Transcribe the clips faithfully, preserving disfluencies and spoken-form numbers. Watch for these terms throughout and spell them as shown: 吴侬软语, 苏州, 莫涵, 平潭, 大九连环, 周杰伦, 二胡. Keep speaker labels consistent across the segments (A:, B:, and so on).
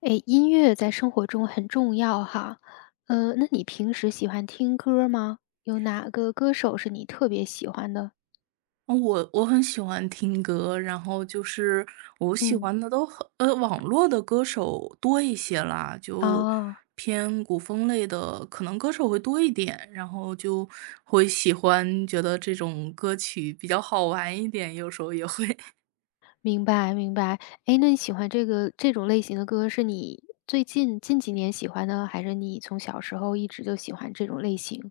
A: 诶，音乐在生活中很重要哈。呃，那你平时喜欢听歌儿吗？有哪个歌手是你特别喜欢的？
B: 我我很喜欢听歌，然后就是我喜
A: 嗯。
B: 欢的都很呃，网络的歌手多一些啦，就
A: 哦，
B: 偏古风类的，可能歌手会多一点，然后就会喜欢，觉得这种歌曲比较好玩一点，有时候也会
A: 明白明白。诶，那你喜欢这个这种类型的歌是你最近近几年喜欢的，还是你从小时候一直就喜欢这种类型？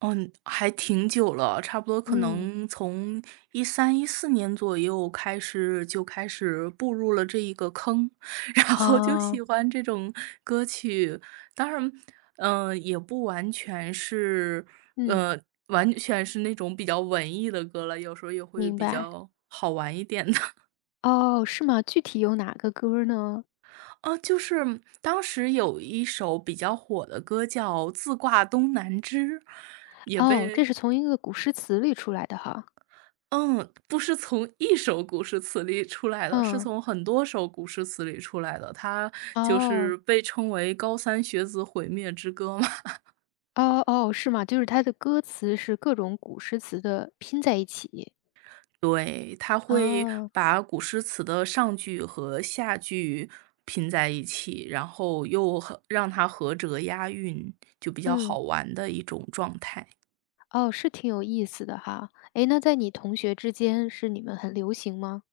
B: 嗯，还挺久了，差不多可
A: 嗯。
B: 能从一三一四年左右开始就开始步入了这一个坑，然后就喜
A: 哦，
B: 欢这种歌曲。当然，嗯，也不完全是
A: 嗯，
B: 呃，完全是那种比较文艺的歌了，有时候也会
A: 明
B: 比
A: 白。
B: 较好玩一点的。
A: 哦，是吗？具体有哪个歌儿呢？
B: 哦，就是当时有一首比较火的歌叫《自挂东南枝》，也
A: 哦，这
B: 被
A: 是从一个古诗词里出来的哈。
B: 嗯，不是从一首古诗词里出来的，是
A: 嗯，
B: 从很多首古诗词里出来的，它就
A: 哦。
B: 是被称为“高三学子毁灭之歌”嘛。
A: 哦哦，是吗？就是它的歌词是各种古诗词的拼在一起。
B: 对，他会
A: 哦，
B: 把古诗词的上句和下句拼在一起，然后又和让它合辙押韵，就比较
A: 嗯，
B: 好玩的一种状态。
A: 哦，是挺有意思的哈。诶，那在你同学之间是你们很流行吗？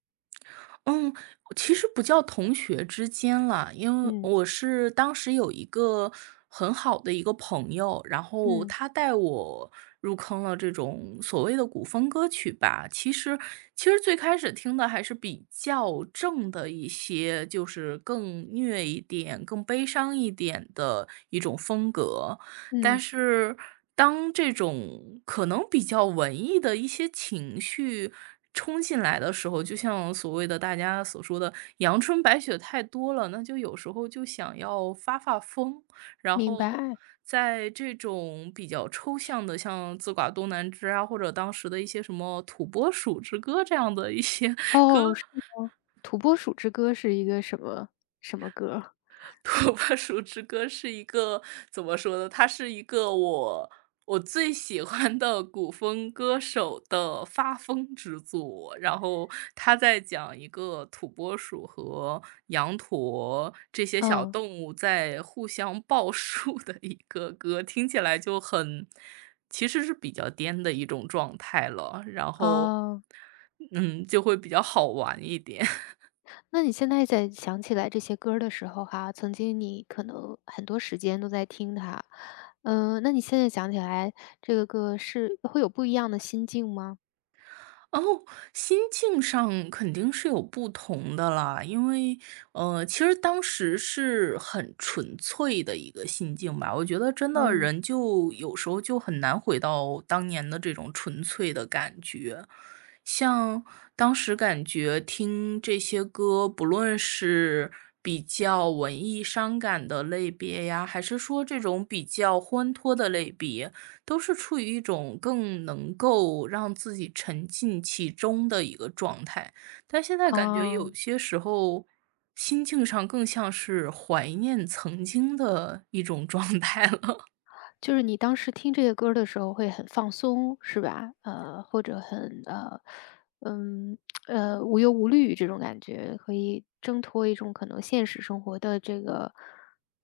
B: 嗯，其实不叫同学之间啦，因为
A: 嗯，
B: 我是当时有一个很好的一个朋友，然后
A: 嗯，
B: 他带我入坑了这种所谓的古风歌曲吧。其实，其实最开始听的还是比较正的一些，就是更虐一点、更悲伤一点的一种风格。但
A: 嗯，
B: 是当这种可能比较文艺的一些情绪冲进来的时候，就像所谓的大家所说的“阳春白雪”太多了，那就有时候就想要发发疯，然
A: 明
B: 后。
A: 白。
B: 在这种比较抽象的，像《自挂东南枝》啊，或者当时的一些什么《土拨鼠之歌》这样的一些
A: 哦，
B: 歌
A: 是吗？《土拨鼠之歌》是一个什么什么歌儿？
B: 土拨鼠之 歌》是一个怎么说呢？它是一个我我最喜欢的古风歌手的发疯之作。然后他在讲一个土拨鼠和羊驼这些小
A: 嗯，
B: 动物在互相报数的一个歌，听起来就很其实是比较颠的一种状态了。然后，
A: 哦。
B: 嗯，就会比较好玩一点。
A: 那你现在在想起来这些歌儿的时候哈，曾经你可能很多时间都在听它，嗯，那你现在想起来这个歌是会有不一样的心境吗？
B: 哦，心境上肯定是有不同的啦，因为，呃，其实当时是很纯粹的一个心境吧。我觉得真的
A: 嗯，
B: 人就有时候就很难回到当年的这种纯粹的感觉。像当时感觉听这些歌，不论是比较文艺伤感的类别呀，还是说这种比较欢脱的类别，都是处于一种更能够让自己沉浸其中的一个状态。但现在感觉
A: 哦。
B: 有些时候，心境上更像是怀念曾经的一种状态了。
A: 就是你当时听这个歌儿的时候会很放松，是吧？呃，或者很呃，嗯，呃，无忧无虑这种感觉，可以挣脱一种可能现实生活的这个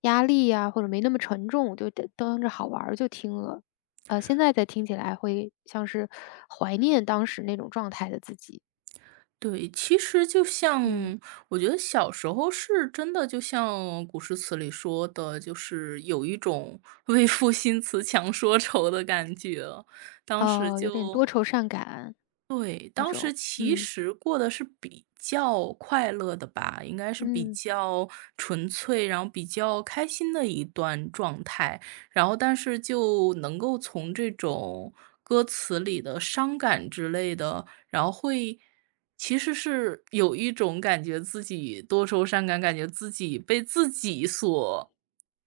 A: 压力呀、或者没那么沉重，就当当着好玩儿就听了。呃，现在再听起来会像是怀念当时那种状态的自己，
B: 对，其实就像
A: 嗯，
B: 我觉得小时候是真的，就像古诗词里说的，就是有一种 “为赋新词强说愁”的感觉。当时
A: 哦，有点
B: 就
A: 多愁善感
B: 对，
A: 那
B: 当时
A: 种，
B: 其
A: 嗯
B: 实过的是比较快乐的吧，应该是比
A: 嗯
B: 较纯粹，然后比较开心的一段状态。然后，但是就能够从这种歌词里的伤感之类的，然后会其实是有一种感觉自己多愁善感，感觉自己被自己所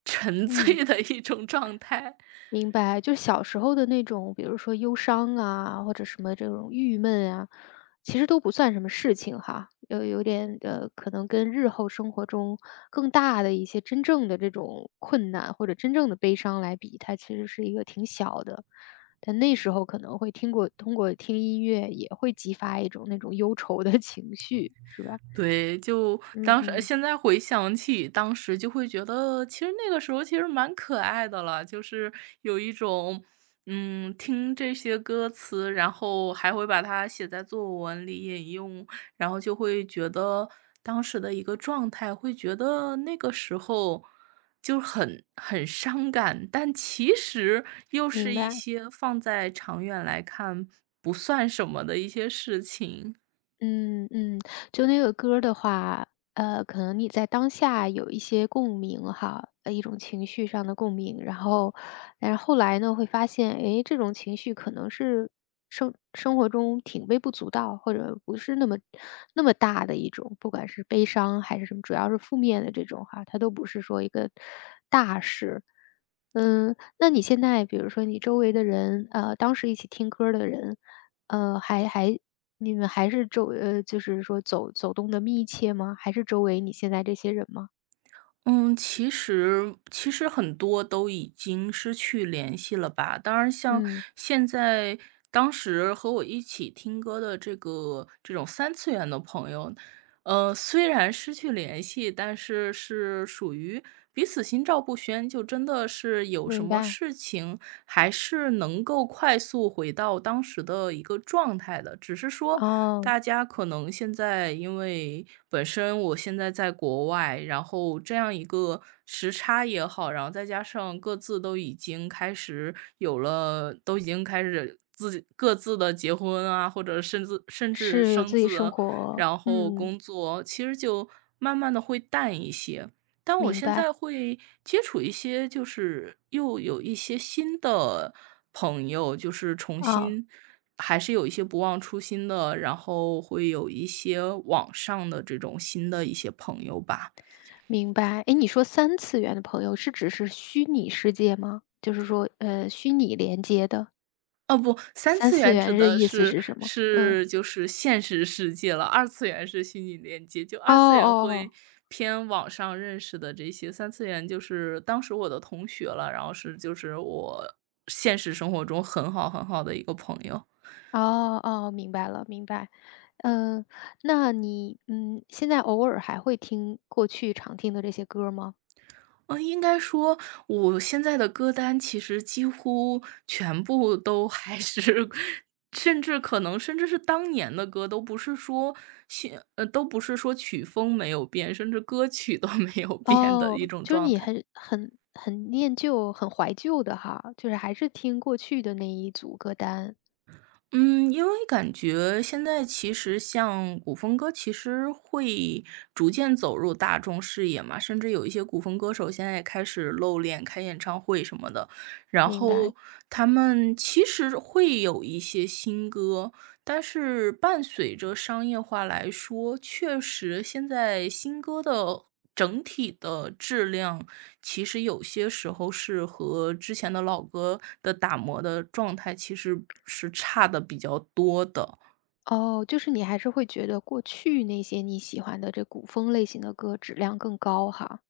B: 沉
A: 嗯。
B: 醉的一种状态。
A: 明白，就是小时候的那种，比如说忧伤啊，或者什么这种郁闷啊，其实都不算什么事情哈，有有点呃，可能跟日后生活中更大的一些真正的这种困难或者真正的悲伤来比，它其实是一个挺小的。但那时候可能会听过通过听音乐也会激发一种那种忧愁的 情绪，是吧？
B: 对，就
A: 嗯
B: 当时呃
A: 嗯，
B: 现在回想起当时就会觉得，其实那个时候其实蛮可爱的了，就是有一种，嗯，听这些歌词，然后还会把它写在作文里引用，然后就会觉得当时的一个状态，会觉得那个时候就很很伤感，但其实又
A: 明
B: 是一
A: 白。
B: 些放在长远来看不算什么的一些事情。
A: 嗯嗯，就那个歌儿的话，呃，可能你在当下有一些共鸣哈，呃，一种情绪上的共鸣，然后，但是后来呢，会发现，诶，这种情绪可能是生生活中挺微不足道，或者不是那么那么大的一种，不管是悲伤还是什么，主要是负面的这种哈，它都不是说一个大事。嗯，那你现在比如说你周围的人，呃，当时一起听歌儿的人。呃，还还你们还是周呃，就是说走走动的密切吗？还是周围你现在这些人吗？
B: 嗯，其实其实很多都已经失去联系了吧。当然，像
A: 嗯，
B: 现在当时和我一起听歌的这个这种三次元的朋友，呃，虽然失去联系，但是是属于彼此心照不宣，就真的是有什
A: 明
B: 么
A: 白，
B: 事情还是能够快速回到当时的一个状态的。只是说
A: 哦，
B: 大家可能现在因为本身我现在在国外，然后这样一个时差也好，然后再加上各自都已经开始有了，都已经开始。自己各自的结婚啊，或者甚至甚至
A: 是有
B: 生
A: 自己
B: 子
A: 生
B: 啊
A: 活，
B: 然后
A: 嗯，
B: 工作其实就慢慢的会淡一些。但我
A: 明
B: 现
A: 白，
B: 在会接触一些就是又有一些新的朋友，就是重
A: 哦，
B: 新还是有一些不忘初心的，然后会有一些网上的这种新的一些朋友吧。
A: 明白。诶，你说三次元的朋友是指是虚拟世界吗？就是说，呃，虚拟连接的，
B: 哦不，三
A: 三
B: 次
A: 次
B: 元指
A: 元的
B: 的
A: 意思
B: 是
A: 是什么？嗯，
B: 是就是现实世界了，二次元是虚拟连接，就
A: 哦
B: 二次元
A: 哦
B: 会
A: 哦。
B: 偏网上认识的这些，三次元就是当时我的同学了，然后是就是我现实生活中很好很好的一个朋友。
A: 哦哦，明白了明白。嗯，那你，嗯，现在偶尔还会听过去常听的这些歌儿吗？
B: 嗯，应该说我现在的歌单其实几乎全部都还是 甚至可能甚至是当年的歌，都不是说现呃，都不是说曲风没有变，甚至歌曲都没有变的一
A: 哦，
B: 种
A: 就是
B: 状
A: 你
B: 态。
A: 很很很念旧、很怀旧的哈，就是还是听过去的那一组歌单，
B: 嗯，因为感觉现在其实像古风歌，其实会逐渐走入大众视野嘛，甚至有一些古风歌手现在也开始露脸、开演唱会什么的，然
A: 明白。
B: 后他们其实会有一些新歌，但是伴随着商业化来说，确实现在新歌的整体的质量，其实有些时候是和之前的老歌的打磨的状态其实是差的比较多的。
A: 哦，就是你还是会觉得过去那些你喜欢的这古风类型的歌质量更高哈。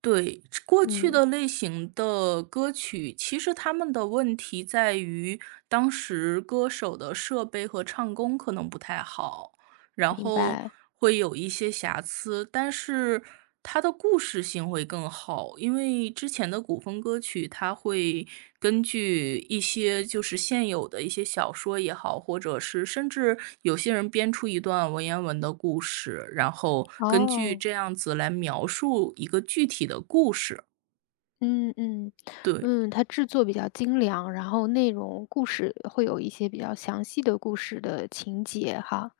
B: 对，过去
A: 嗯，
B: 的类型的歌曲，其实他们的问题在于当时歌手的设备和唱功可能不太好。然
A: 明
B: 后
A: 白，
B: 会有一些瑕疵，但是它的故事性会更好。因为之前的古风歌曲，它会根据一些就是现有的一些小说也好，或者是甚至有些人编出一段文言文的故事，然后根据
A: 哦。
B: 这样子来描述一个具体的故事。
A: 嗯嗯，
B: 对，
A: 嗯，它制作比较精良，然后内容故事会有一些比较详细的故事的情节哈。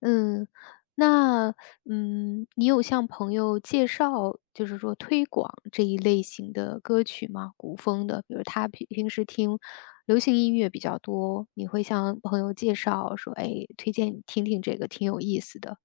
A: 嗯，那嗯，你有向朋友介绍，就是说推广这一类型的歌曲吗？古风的，比如他平平时听流行音乐比较多，你会向朋友介绍说，哎，推荐你听听这个，挺有意思的。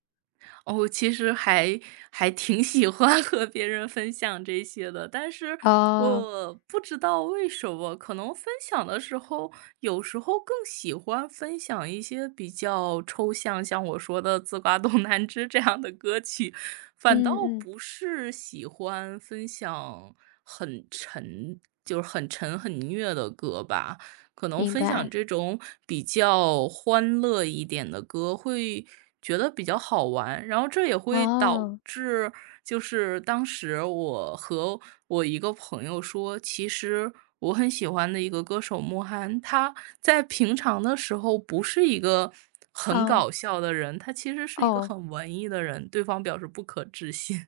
B: 哦，其实还还挺喜欢 和别人分享这些的，但是
A: 哦，
B: 我不知道为什么，可能分享的时候，有时候更喜欢分享一些比较抽象，像我说的《自挂东南枝》这样的歌曲，反
A: 嗯
B: 倒
A: 嗯，
B: 不是喜欢分享很沉，就是很沉很虐的歌吧。可能
A: 明
B: 分享
A: 白。
B: 这种比较欢乐一点的歌，会觉得比较好玩。然后这也会导
A: 哦，
B: 致，就是当时我和我一个朋友说，其实我很喜欢的一个歌手莫涵，他在平常的时候不是一个很
A: 哦，
B: 搞笑的人，他其实是一个
A: 哦。
B: 很文艺的人。对方表示不可置信。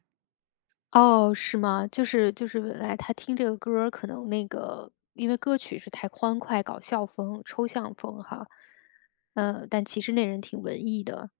A: 哦，是吗？就是就是本来他听这个歌儿可能那个因为歌曲是太欢快、搞笑风、抽象风哈，呃，但其实那人挺文艺的，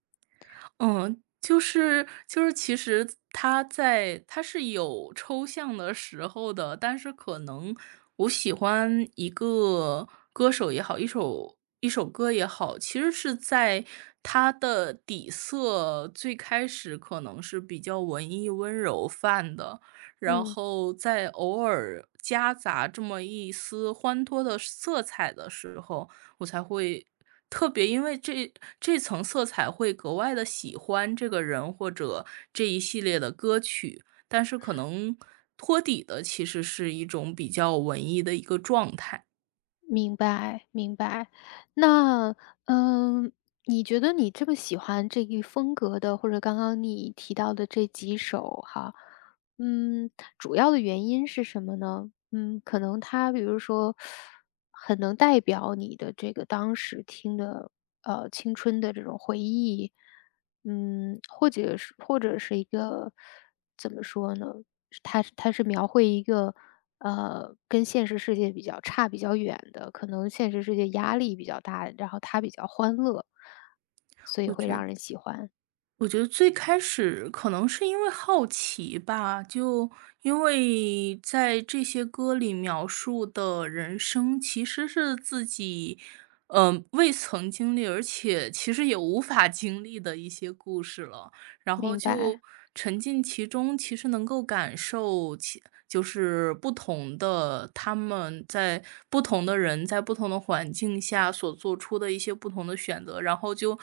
B: 嗯，就是就是其实他在他是有抽象的时候的，但是可能我喜欢一个歌手也好，一首一首歌也好，其实是在他的底色最开始可能是比较文艺温柔范的，然
A: 嗯。
B: 后在偶尔夹杂这么一丝欢脱的色彩的时候，我才会特别因为这这层色彩会格外的喜欢这个人或者这一系列的歌曲。但是可能托底的其实是一种比较文艺的一个状态。
A: 明白，明白。那，嗯，你觉得你这么喜欢这一风格的，或者刚刚你提到的这几首哈，嗯，主要的原因是什么呢？嗯，可能它比如说很能代表你的这个当时听的，呃，青春的这种回忆，嗯，或者是或者是一个怎么说呢？它它是描绘一个，呃，跟现实世界比较差比较远的，可能现实世界压力比较大，然后它比较欢乐，所以
B: 我
A: 会
B: 觉得
A: 让人喜欢。
B: 我觉得最开始可能是因为好奇吧，就因为在这些歌里描述的人生其实是自己，嗯，未曾经历，而且其实也无法经历的一些故事了。然后
A: 明
B: 就
A: 白。
B: 沉浸其中，其实能够感受其就是不同的他们在不同的人在不同的环境下所做出的一些不同的选择，然后就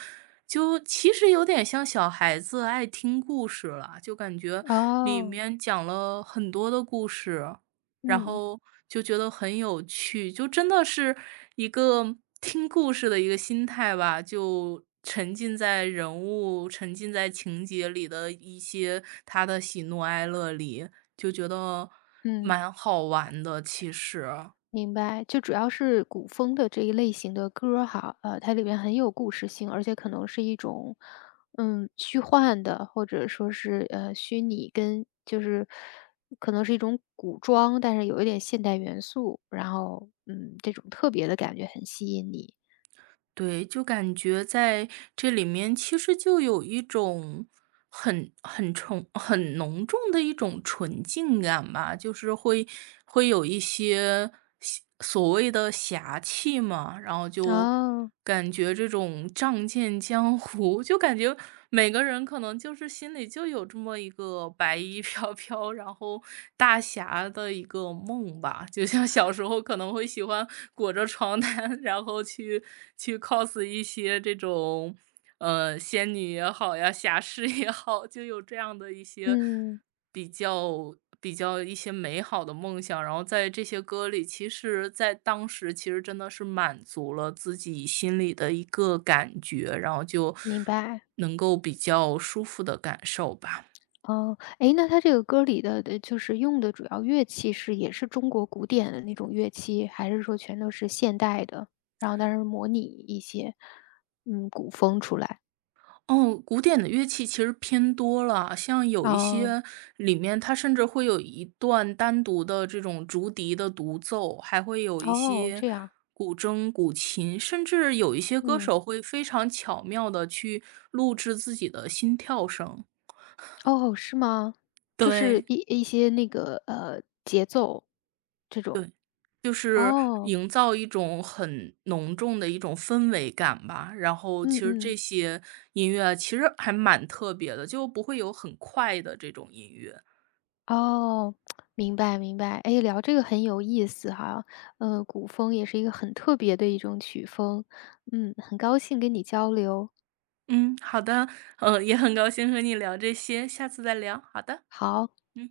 B: 就其实有点像小孩子爱听故事了，就感觉里
A: 哦，
B: 面讲了很多的故事。然
A: 嗯。
B: 后就觉得很有趣，就真的是一个听故事的一个心态吧，就沉浸在人物、沉浸在情节里的一些他的喜怒哀乐里，就觉得
A: 嗯。
B: 蛮好玩的，其实。
A: 明白，就主要是古风的这一类型的歌儿哈，呃，它里边很有故事性，而且可能是一种，嗯，虚幻的，或者说是呃虚拟跟就是可能是一种古装，但是有一点现代元素，然后嗯，这种特别的感觉很吸引你。
B: 对，就感觉在这里面其实就有一种很很重很浓重的一种纯净感吧，就是会会有一些邪所谓的侠气嘛，然后就
A: 哦，
B: 感觉这种仗剑江湖，就感觉每个人可能就是心里就有这么一个白衣飘飘，然后大侠的一个梦吧。就像小时候可能会喜欢裹着床单，然后去去 cos 一些这种，呃，仙女也好呀，侠士也好，就有这样的一些
A: 嗯，
B: 比较比较一些美好的梦想，然后在这些歌里，其实在当时其实真的是满足了自己心里的一个感觉，然后就
A: 明白。
B: 能够比较舒服的感受吧。
A: 哦，诶，那它这个歌里的的就是用的主要乐器是也是中国古典的那种乐器，还是说全都是现代的？然后但是模拟一些，嗯，古风出来。
B: 哦，古典的乐器其实偏多了，像有一
A: 哦，
B: 些里面它甚至会有一段单独的这种竹笛的独奏，还会有一
A: 哦，
B: 些
A: 这样，
B: 古筝、古琴，甚至有一些歌
A: 嗯，
B: 手会非常巧妙的去录制自己的心跳声。
A: 哦，是吗？就
B: 对，
A: 是一一些那个，呃，节奏这种，
B: 对，就是
A: 哦，
B: 营造一种很浓重的一种氛围感吧。然后
A: 嗯
B: 其实这
A: 嗯。
B: 些音乐啊其实还蛮特别的，就不会有很快的这种音乐。
A: 哦，明白明白。哎，聊这个很有意思哈。呃，古风也是一个很特别的一种曲风。嗯，很高兴跟你交流。
B: 嗯，好的，嗯，也很高兴和你聊这些，下次再聊，好的，
A: 好。
B: 嗯。